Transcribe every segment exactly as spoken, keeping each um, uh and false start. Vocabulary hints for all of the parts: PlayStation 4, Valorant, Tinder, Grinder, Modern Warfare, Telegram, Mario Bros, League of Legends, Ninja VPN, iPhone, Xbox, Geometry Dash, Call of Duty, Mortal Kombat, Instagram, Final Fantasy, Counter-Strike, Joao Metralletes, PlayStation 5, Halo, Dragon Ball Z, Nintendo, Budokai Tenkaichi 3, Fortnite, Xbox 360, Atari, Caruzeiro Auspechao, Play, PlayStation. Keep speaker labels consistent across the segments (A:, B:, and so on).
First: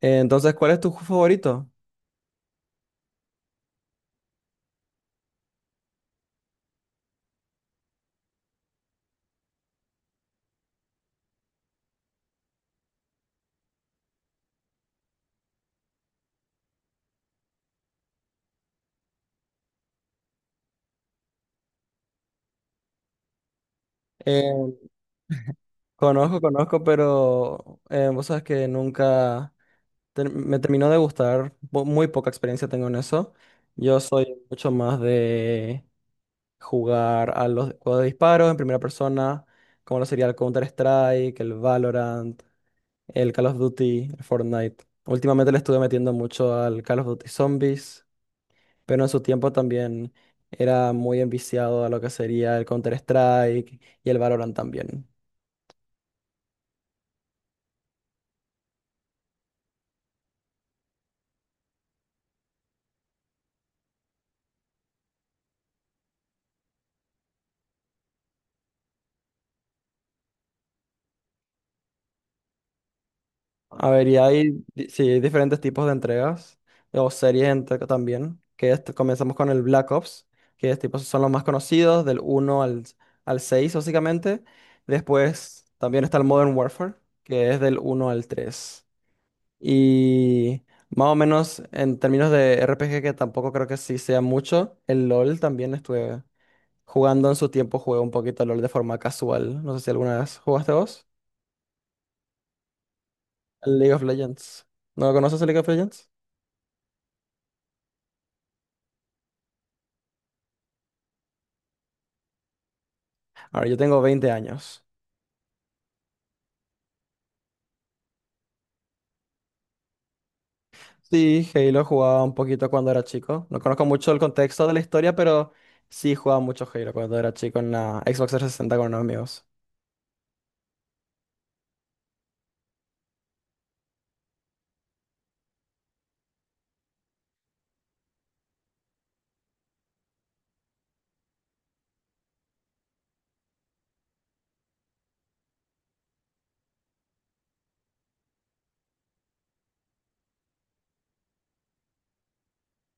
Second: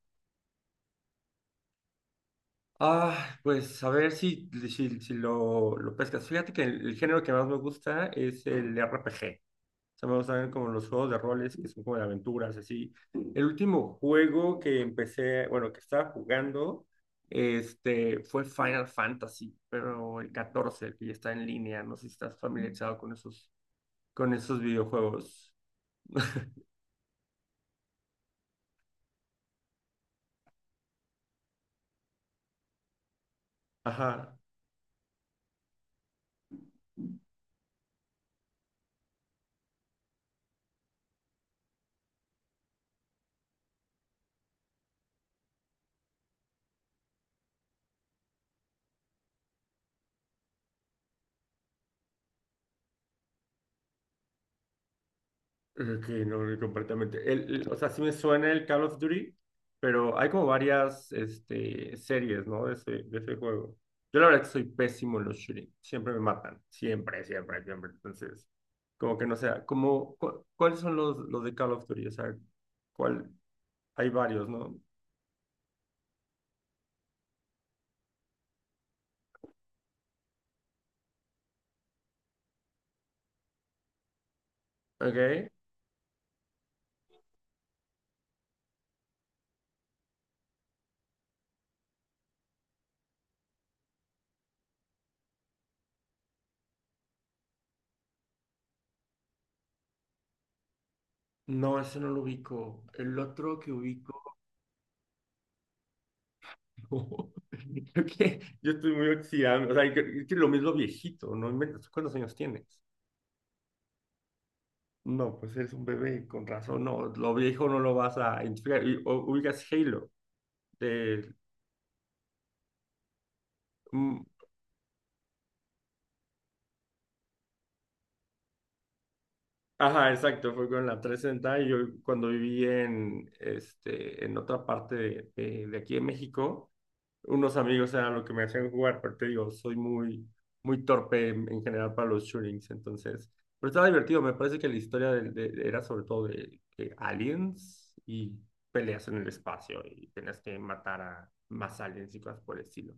A: Eh, Entonces, ¿cuál es tu juego favorito?
B: Ah, pues a ver si, si, si lo, lo pescas. Fíjate que el, el género que más me gusta es el R P G. O sea, me gustan como los juegos de roles que son como de aventuras, así. El último juego que empecé, bueno, que estaba jugando, este, fue Final Fantasy, pero el catorce, el que ya está en línea. No sé si estás familiarizado con esos, con esos
A: Eh,
B: videojuegos.
A: conozco, conozco, pero eh, vos sabes que nunca ter- me terminó de gustar. po- Muy poca experiencia tengo en eso. Yo soy
B: Ajá.
A: mucho más de jugar a los juegos de disparos en primera persona, como lo sería el Counter-Strike, el Valorant, el Call of Duty, el Fortnite. Últimamente le estuve metiendo mucho al Call of Duty Zombies. Pero en su tiempo también era muy enviciado a lo que sería el Counter-Strike y el Valorant también.
B: Eh, Que no, no, completamente. El, el- o sea, sí me suena el Call of Duty, pero hay como varias este, series, ¿no? De ese, de ese juego. Yo la verdad que soy pésimo en los shooting. Siempre me matan. Siempre, siempre, siempre. Entonces, como que no sé, como, cu- ¿cuáles son los, los de Call of Duty? O sea, ¿cuál?
A: A ver,
B: Hay
A: y
B: varios,
A: hay,
B: ¿no?
A: di- sí, hay diferentes tipos de entregas o series entre- también, que es- comenzamos con el Black Ops, que es tipo, son los más conocidos, del uno al, al seis básicamente.
B: Ok.
A: Después también está el Modern Warfare, que es del uno al tres. Y más o menos en términos de R P G, que tampoco creo que sí sea mucho, el LOL también estuve jugando en su tiempo, jugué un poquito al LOL de forma casual. ¿No sé si alguna vez jugaste vos?
B: No, ese no lo ubico. El otro que
A: El League of
B: ubico.
A: Legends. ¿No conoces el League of Legends?
B: Creo que yo estoy muy oxidado. O sea, que- es que lo mismo viejito, ¿no? Inventes. ¿Cuántos años tienes?
A: Ahora, yo tengo veinte años.
B: No, pues eres un bebé, con razón, no, lo viejo no lo vas a identificar. Y, o- Ubicas Halo, de...
A: Sí, Halo jugaba un poquito cuando era chico. No conozco mucho el
B: Mm.
A: contexto de la historia, pero sí jugaba mucho Halo cuando era chico en la Xbox trescientos sesenta con unos amigos.
B: Ajá, exacto, fue con la trescientos sesenta y yo cuando viví en, este, en otra parte de, de- de aquí de México, unos amigos eran lo que me hacían jugar, pero te digo, soy muy, muy torpe en, en general para los shootings, entonces, pero estaba divertido, me parece que la historia del- de- era sobre todo de, de aliens y peleas en el espacio y tenías que matar a más aliens y cosas por el estilo.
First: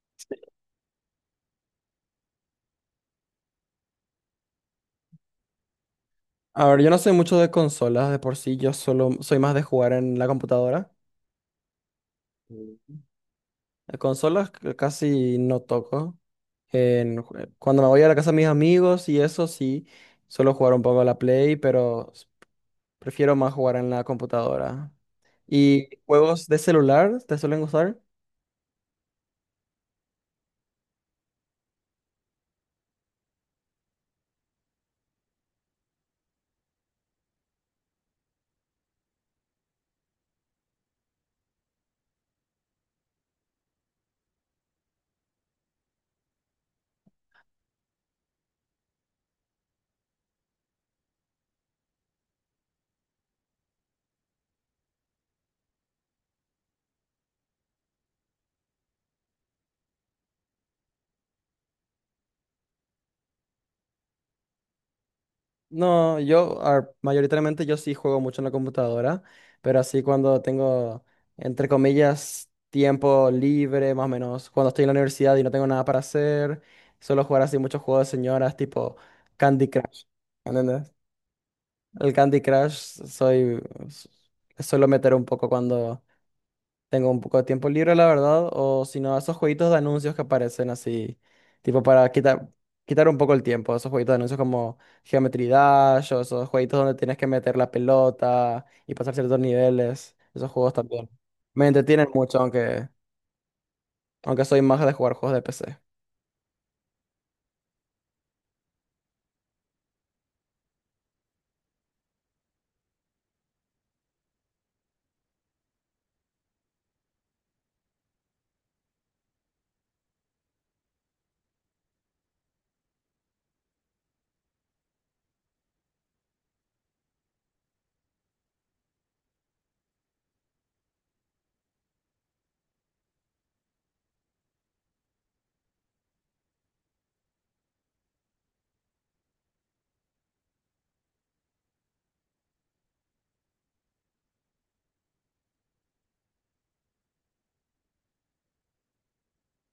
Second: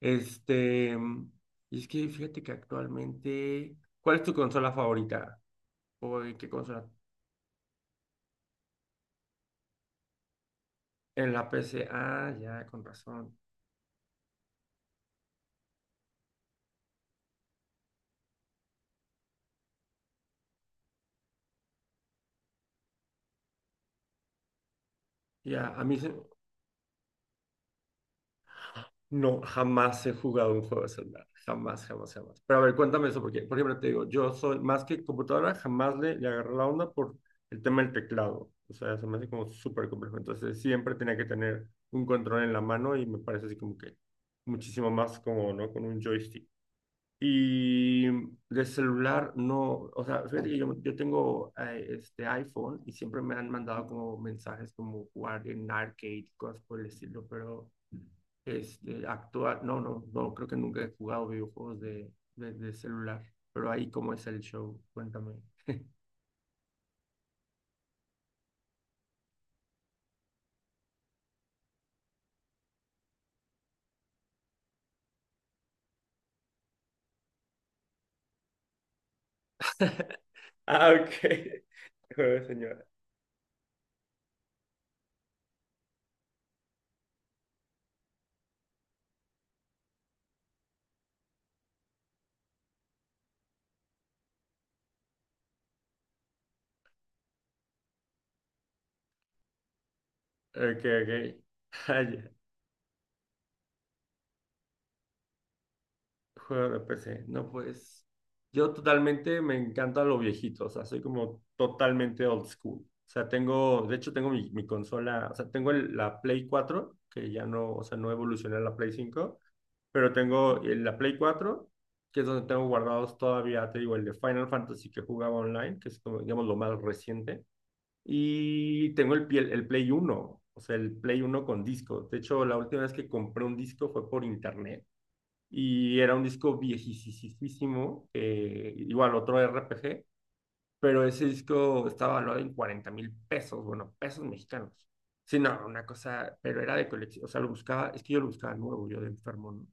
B: Este, mm, y es que fíjate que actualmente, ¿cuál es tu consola favorita? ¿O en qué
A: A ver,
B: consola?
A: yo no soy mucho de consolas, de por sí yo solo soy más de jugar en la computadora.
B: En la P C. Ah, ya, con razón.
A: Eh, Consolas c- casi no toco. En jue- cuando me voy a la casa de mis amigos y eso sí, suelo jugar un poco a la Play, pero s- prefiero más jugar en la computadora.
B: Ya, a
A: ¿Y
B: mí se-
A: juegos de celular te suelen gustar?
B: no, jamás he jugado un juego de celular. Jamás, jamás, jamás. Pero a ver, cuéntame eso, porque, por ejemplo, te digo, yo soy más que computadora, jamás le, le agarré la onda por el tema del teclado. O sea, se me hace como súper complejo. Entonces, siempre tenía que tener un control en la mano y me parece así como que muchísimo más como, ¿no? Con un joystick. Y de celular no, o sea, fíjate que yo, yo tengo eh, este iPhone y siempre me han mandado como mensajes como jugar en arcade, cosas por el estilo, pero este, actual, no, no, no, creo que nunca he jugado videojuegos de, de, de celular, pero ahí cómo es el show, cuéntame.
A: No, yo ah, mayoritariamente yo sí juego mucho en la computadora, pero así cuando tengo, entre comillas, tiempo libre, más o menos, cuando estoy en la universidad y no tengo nada para hacer, suelo jugar así muchos juegos de señoras tipo Candy Crush. ¿Entendés?
B: Ah, ok.
A: El Candy
B: Juego, señora.
A: Crush soy, s- Suelo meter un poco cuando tengo un poco de tiempo libre, la verdad, o si no, esos jueguitos de anuncios que aparecen así, tipo para quitar, quitar un poco el tiempo, esos jueguitos de anuncios como Geometry Dash, o esos jueguitos donde tienes que meter la pelota y pasar ciertos niveles, esos juegos
B: Ok,
A: también.
B: ok.
A: Me
B: Ah,
A: entretienen
B: ya.
A: mucho, aunque, aunque soy más de jugar juegos de P C.
B: Juego de P C. No, pues yo totalmente me encanta lo viejito, o sea, soy como totalmente old school. O sea, tengo, de hecho tengo mi, mi consola, o sea, tengo el- la Play cuatro que ya no, o sea, no evolucioné a la Play cinco, pero tengo el- la Play cuatro que es donde tengo guardados todavía, te digo, el de Final Fantasy que jugaba online, que es como, digamos, lo más reciente. Y tengo el, piel- el Play uno, o sea, el Play uno con disco. De hecho, la última vez que compré un disco fue por internet y era un disco viejísimo, eh, igual otro R P G, pero ese disco estaba valuado en cuarenta mil pesos, bueno, pesos mexicanos. Sí, no, una cosa, pero era de colección, o sea, lo buscaba, es que yo lo buscaba nuevo, yo de enfermo, ¿no?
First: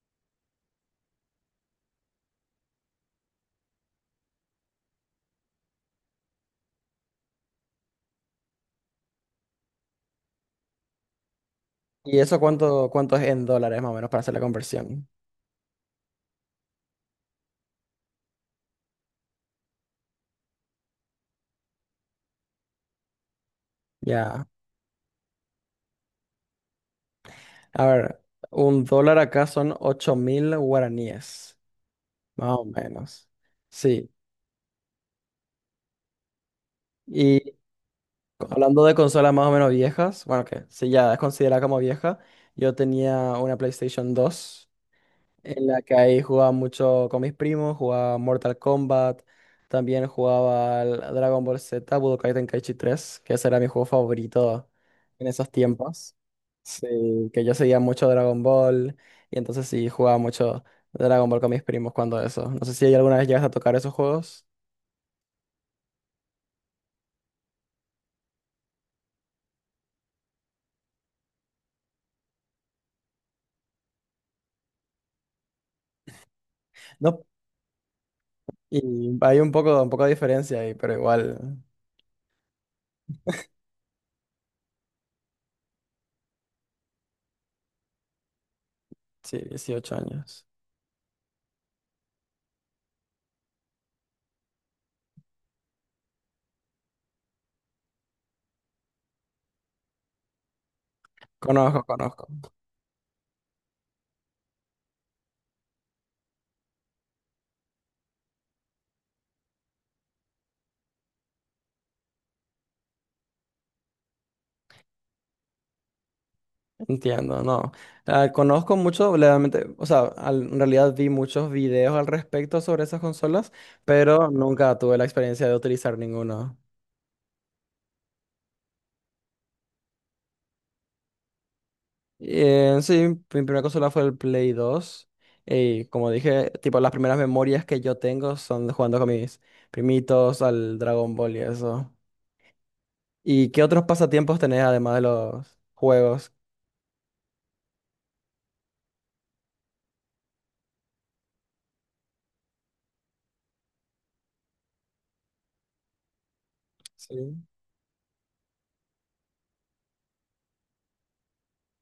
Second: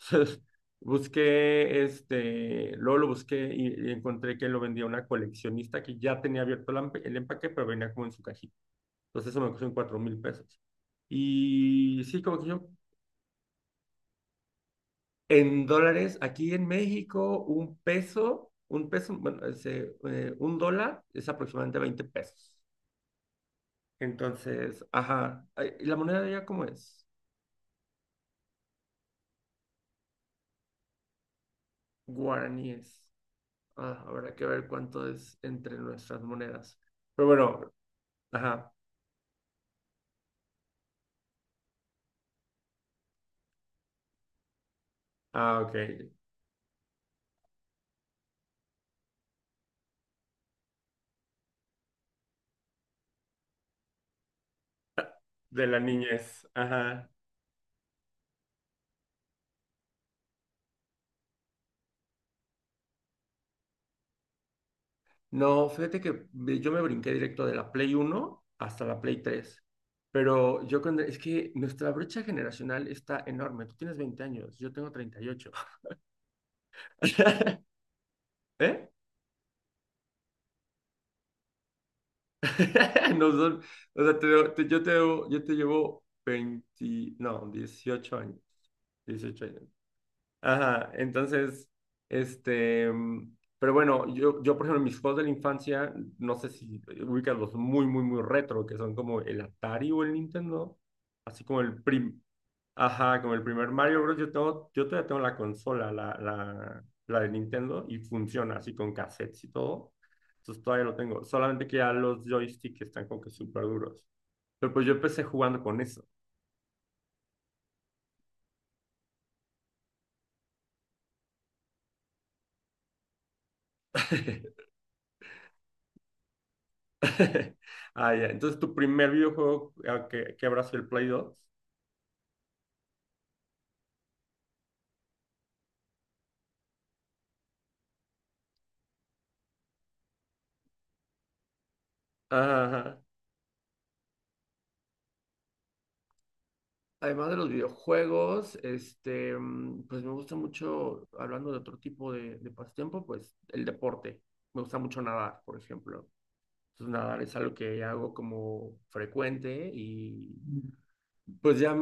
B: Entonces, busqué, este, luego lo busqué y, y encontré que lo vendía una coleccionista que ya tenía abierto el, el empaque, pero venía como en su cajita. Entonces eso me costó en cuatro mil pesos. Y
A: ¿Y
B: sí,
A: eso
B: como que yo,
A: cuánto, cuánto es en dólares más o menos para hacer la conversión?
B: en dólares, aquí en México, un peso, un peso, bueno, ese, eh, un dólar es aproximadamente veinte pesos.
A: Ya.
B: Entonces, ajá, ay, ¿y la moneda de allá cómo es?
A: A ver, un dólar acá son ocho mil guaraníes, más o
B: Guaraníes.
A: menos.
B: Ah,
A: Sí,
B: habrá que ver cuánto es entre nuestras monedas. Pero
A: y
B: bueno, ajá,
A: hablando de consolas más o menos viejas, bueno, que si ya es considerada como vieja, yo tenía una PlayStation dos
B: ah,
A: en
B: ok,
A: la que ahí jugaba mucho con mis primos, jugaba Mortal Kombat, también jugaba al Dragon Ball Z, Budokai Tenkaichi tres, que ese era mi juego favorito en esos
B: de la
A: tiempos.
B: niñez. Ajá.
A: Sí, que yo seguía mucho Dragon Ball y entonces sí jugaba mucho Dragon Ball con mis primos cuando eso. No sé si alguna vez llegas a tocar esos juegos.
B: No, fíjate que ve- yo me brinqué directo de la Play uno hasta la Play tres. Pero yo cuando, es que nuestra brecha generacional está enorme. Tú tienes veinte años, yo tengo treinta y ocho.
A: No,
B: ¿Eh?
A: y hay un poco, un poco de diferencia ahí, pero igual,
B: Nos don- o sea, te- debo- te- yo, te, debo- yo te llevo veinte, no, dieciocho años.
A: sí,
B: dieciocho años.
A: dieciocho años.
B: Ajá, entonces, este, mm, pero bueno, yo, yo por ejemplo, mis juegos de la infancia, no sé si ubicas los muy, muy, muy retro, que son como el Atari o el Nintendo, así como el
A: Conozco,
B: prim,
A: conozco.
B: ajá, como el primer Mario Bros. Yo tengo, yo todavía tengo la consola, la, la, la de Nintendo, y funciona así con cassettes y todo, entonces todavía lo tengo, solamente que ya los joysticks están como que súper duros, pero pues yo empecé jugando con eso.
A: Entiendo, no. Ah, conozco mucho, realmente, o sea, al- en realidad vi muchos videos al respecto sobre esas consolas, pero nunca tuve la experiencia de utilizar ninguna.
B: Ah, ya. Entonces, tu primer videojuego ah, que, que habrá sido el Play dos.
A: Eh, sí, mi primera consola fue el Play dos. Y como dije, tipo, las primeras memorias que yo tengo son de jugando con mis primitos al Dragon Ball y eso.
B: Ajá, ajá.
A: ¿Y qué otros pasatiempos tenés además de los juegos?
B: Además de los videojuegos, este, mm, pues me gusta mucho, hablando de otro tipo de, de pasatiempo, pues el deporte. Me gusta mucho nadar, por ejemplo. Entonces,
A: Sí,
B: nadar es algo que hago como frecuente y, pues ya,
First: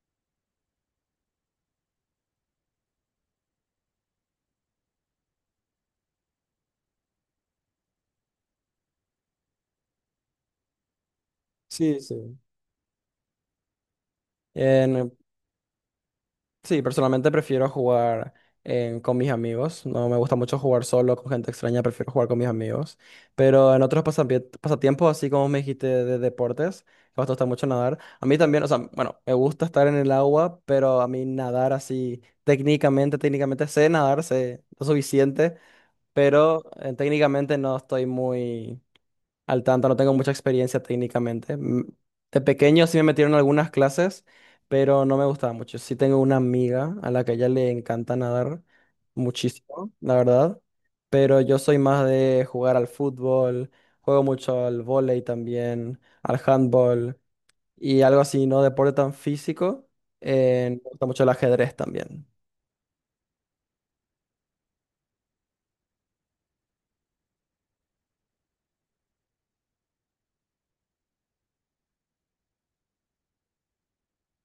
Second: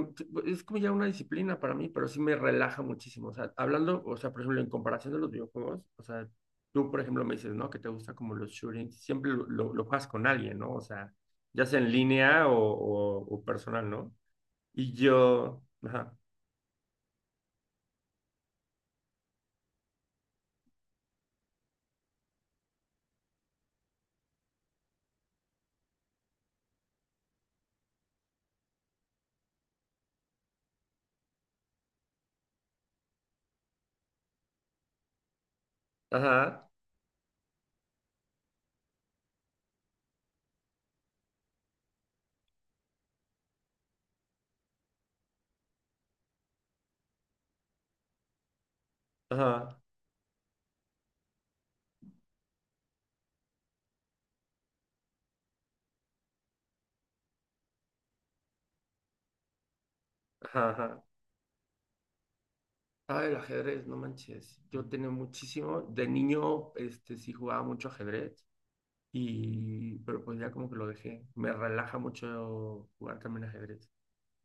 B: es como ya una disciplina para mí, pero sí me relaja muchísimo. O sea, hablando, o sea, por ejemplo, en comparación de los videojuegos, o sea, tú, por ejemplo, me dices, ¿no? Que te gusta como los shootings, siempre lo, lo, lo juegas con alguien, ¿no? O sea, ya sea en
A: sí, sí.
B: línea o, o, o personal, ¿no? Y yo, ajá,
A: Sí, personalmente prefiero jugar en- con mis amigos. No me gusta mucho jugar solo con gente extraña, prefiero jugar con mis amigos. Pero en otros pasapie- pasatiempos, así como me dijiste de deportes, que a vos te gusta mucho nadar. A mí también, o sea, bueno, me gusta estar en el agua, pero a mí nadar así técnicamente, técnicamente sé nadar, sé lo suficiente, pero
B: ajá,
A: eh, técnicamente no estoy muy... Al tanto, no tengo mucha experiencia técnicamente. Mm, de pequeño sí me metieron en algunas clases, pero no me gustaba mucho. Sí tengo una amiga a la que a ella le encanta nadar
B: ajá,
A: muchísimo, la verdad. Pero yo soy más de jugar al fútbol, juego mucho al vóley también, al handball y algo así, no deporte tan físico.
B: ajá,
A: Eh, me
B: ajá.
A: gusta mucho el ajedrez también.
B: Ah, el ajedrez, no manches. Yo tenía muchísimo, de niño, este, sí jugaba mucho ajedrez. Y, pero pues ya como que lo dejé. Me relaja mucho jugar también ajedrez.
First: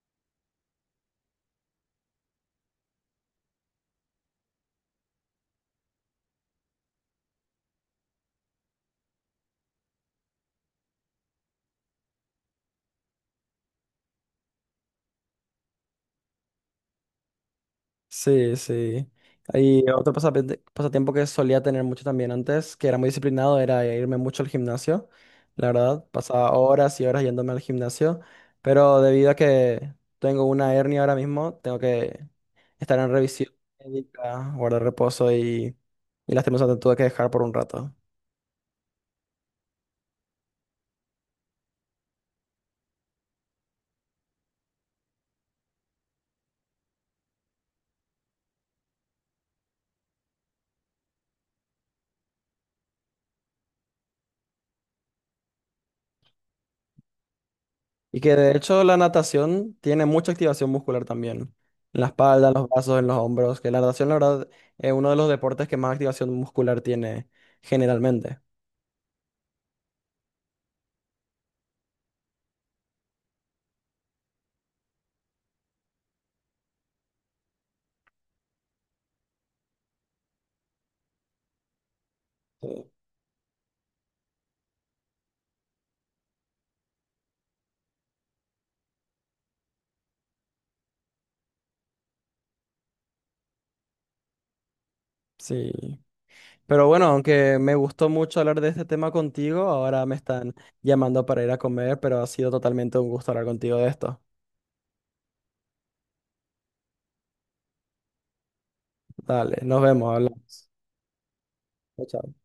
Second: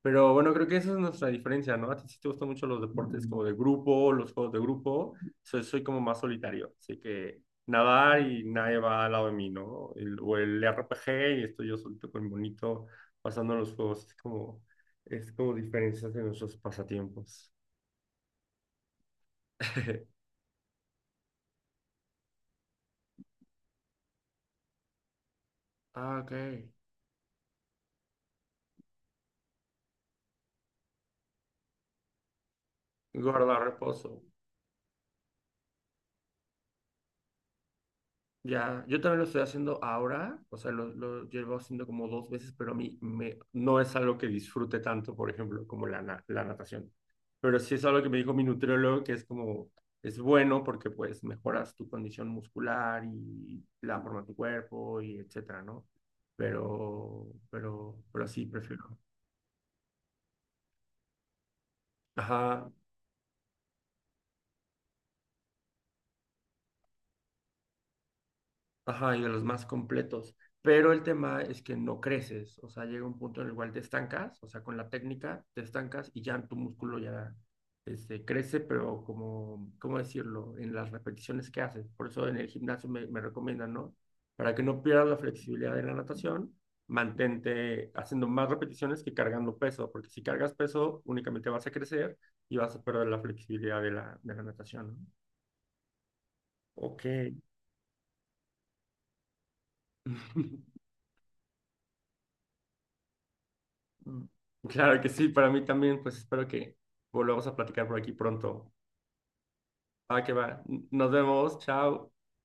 B: Pero bueno, creo que esa es nuestra diferencia, ¿no? A ti sí te gustan mucho los deportes como de grupo, los juegos de grupo. Soy, soy como más solitario, así que nadar y nadie va al lado de mí, ¿no? El- o el R P G y estoy yo solito con mi monito pasando los juegos. Es como, es como diferencias de nuestros pasatiempos.
A: Sí, sí. Y otro pasapente- pasatiempo que solía tener mucho también antes, que era muy disciplinado, era irme mucho al gimnasio. La verdad,
B: Ah, ok.
A: pasaba horas y horas yéndome al gimnasio, pero debido a que tengo una hernia ahora mismo, tengo que estar en revisión
B: Guarda reposo.
A: médica, guardar reposo y, y lastimosamente tuve que dejar por un rato.
B: Ya, yo también lo estoy haciendo ahora, o sea, lo, lo llevo haciendo como dos veces, pero a mí me, no es algo que disfrute tanto, por ejemplo, como la, na- la natación. Pero sí es algo que me dijo mi nutriólogo, que es como, es bueno porque pues mejoras tu condición muscular y la forma de tu cuerpo y etcétera, ¿no? Pero, pero,
A: Y
B: pero
A: que
B: sí,
A: de hecho la
B: prefiero.
A: natación tiene mucha activación muscular también. En la espalda, en los
B: Ajá,
A: brazos, en los hombros. Que la natación, la verdad, es uno de los deportes que más activación muscular tiene generalmente.
B: ajá, y de los más completos. Pero el tema es que no creces, o sea, llega un punto en el cual te estancas, o sea, con la técnica te estancas y ya tu músculo ya este, crece, pero como, ¿cómo decirlo? En las repeticiones que haces. Por eso en el
A: Sí.
B: gimnasio me, me recomiendan, ¿no? Para que no pierdas la flexibilidad de la natación, mantente haciendo más repeticiones que cargando peso, porque si cargas peso únicamente vas a crecer y vas a perder la flexibilidad de la, de la natación, ¿no?
A: Sí. Pero
B: Ok.
A: bueno, aunque me gustó mucho hablar de este tema contigo, ahora me están llamando para ir a comer, pero ha sido totalmente un gusto hablar contigo de esto.
B: Mm. Claro que sí, para mí también, pues espero que volvamos a platicar por aquí pronto.
A: Dale, nos vemos,
B: Ah, que va.
A: hablamos.
B: Nos vemos,
A: Chao,
B: chao.
A: chao.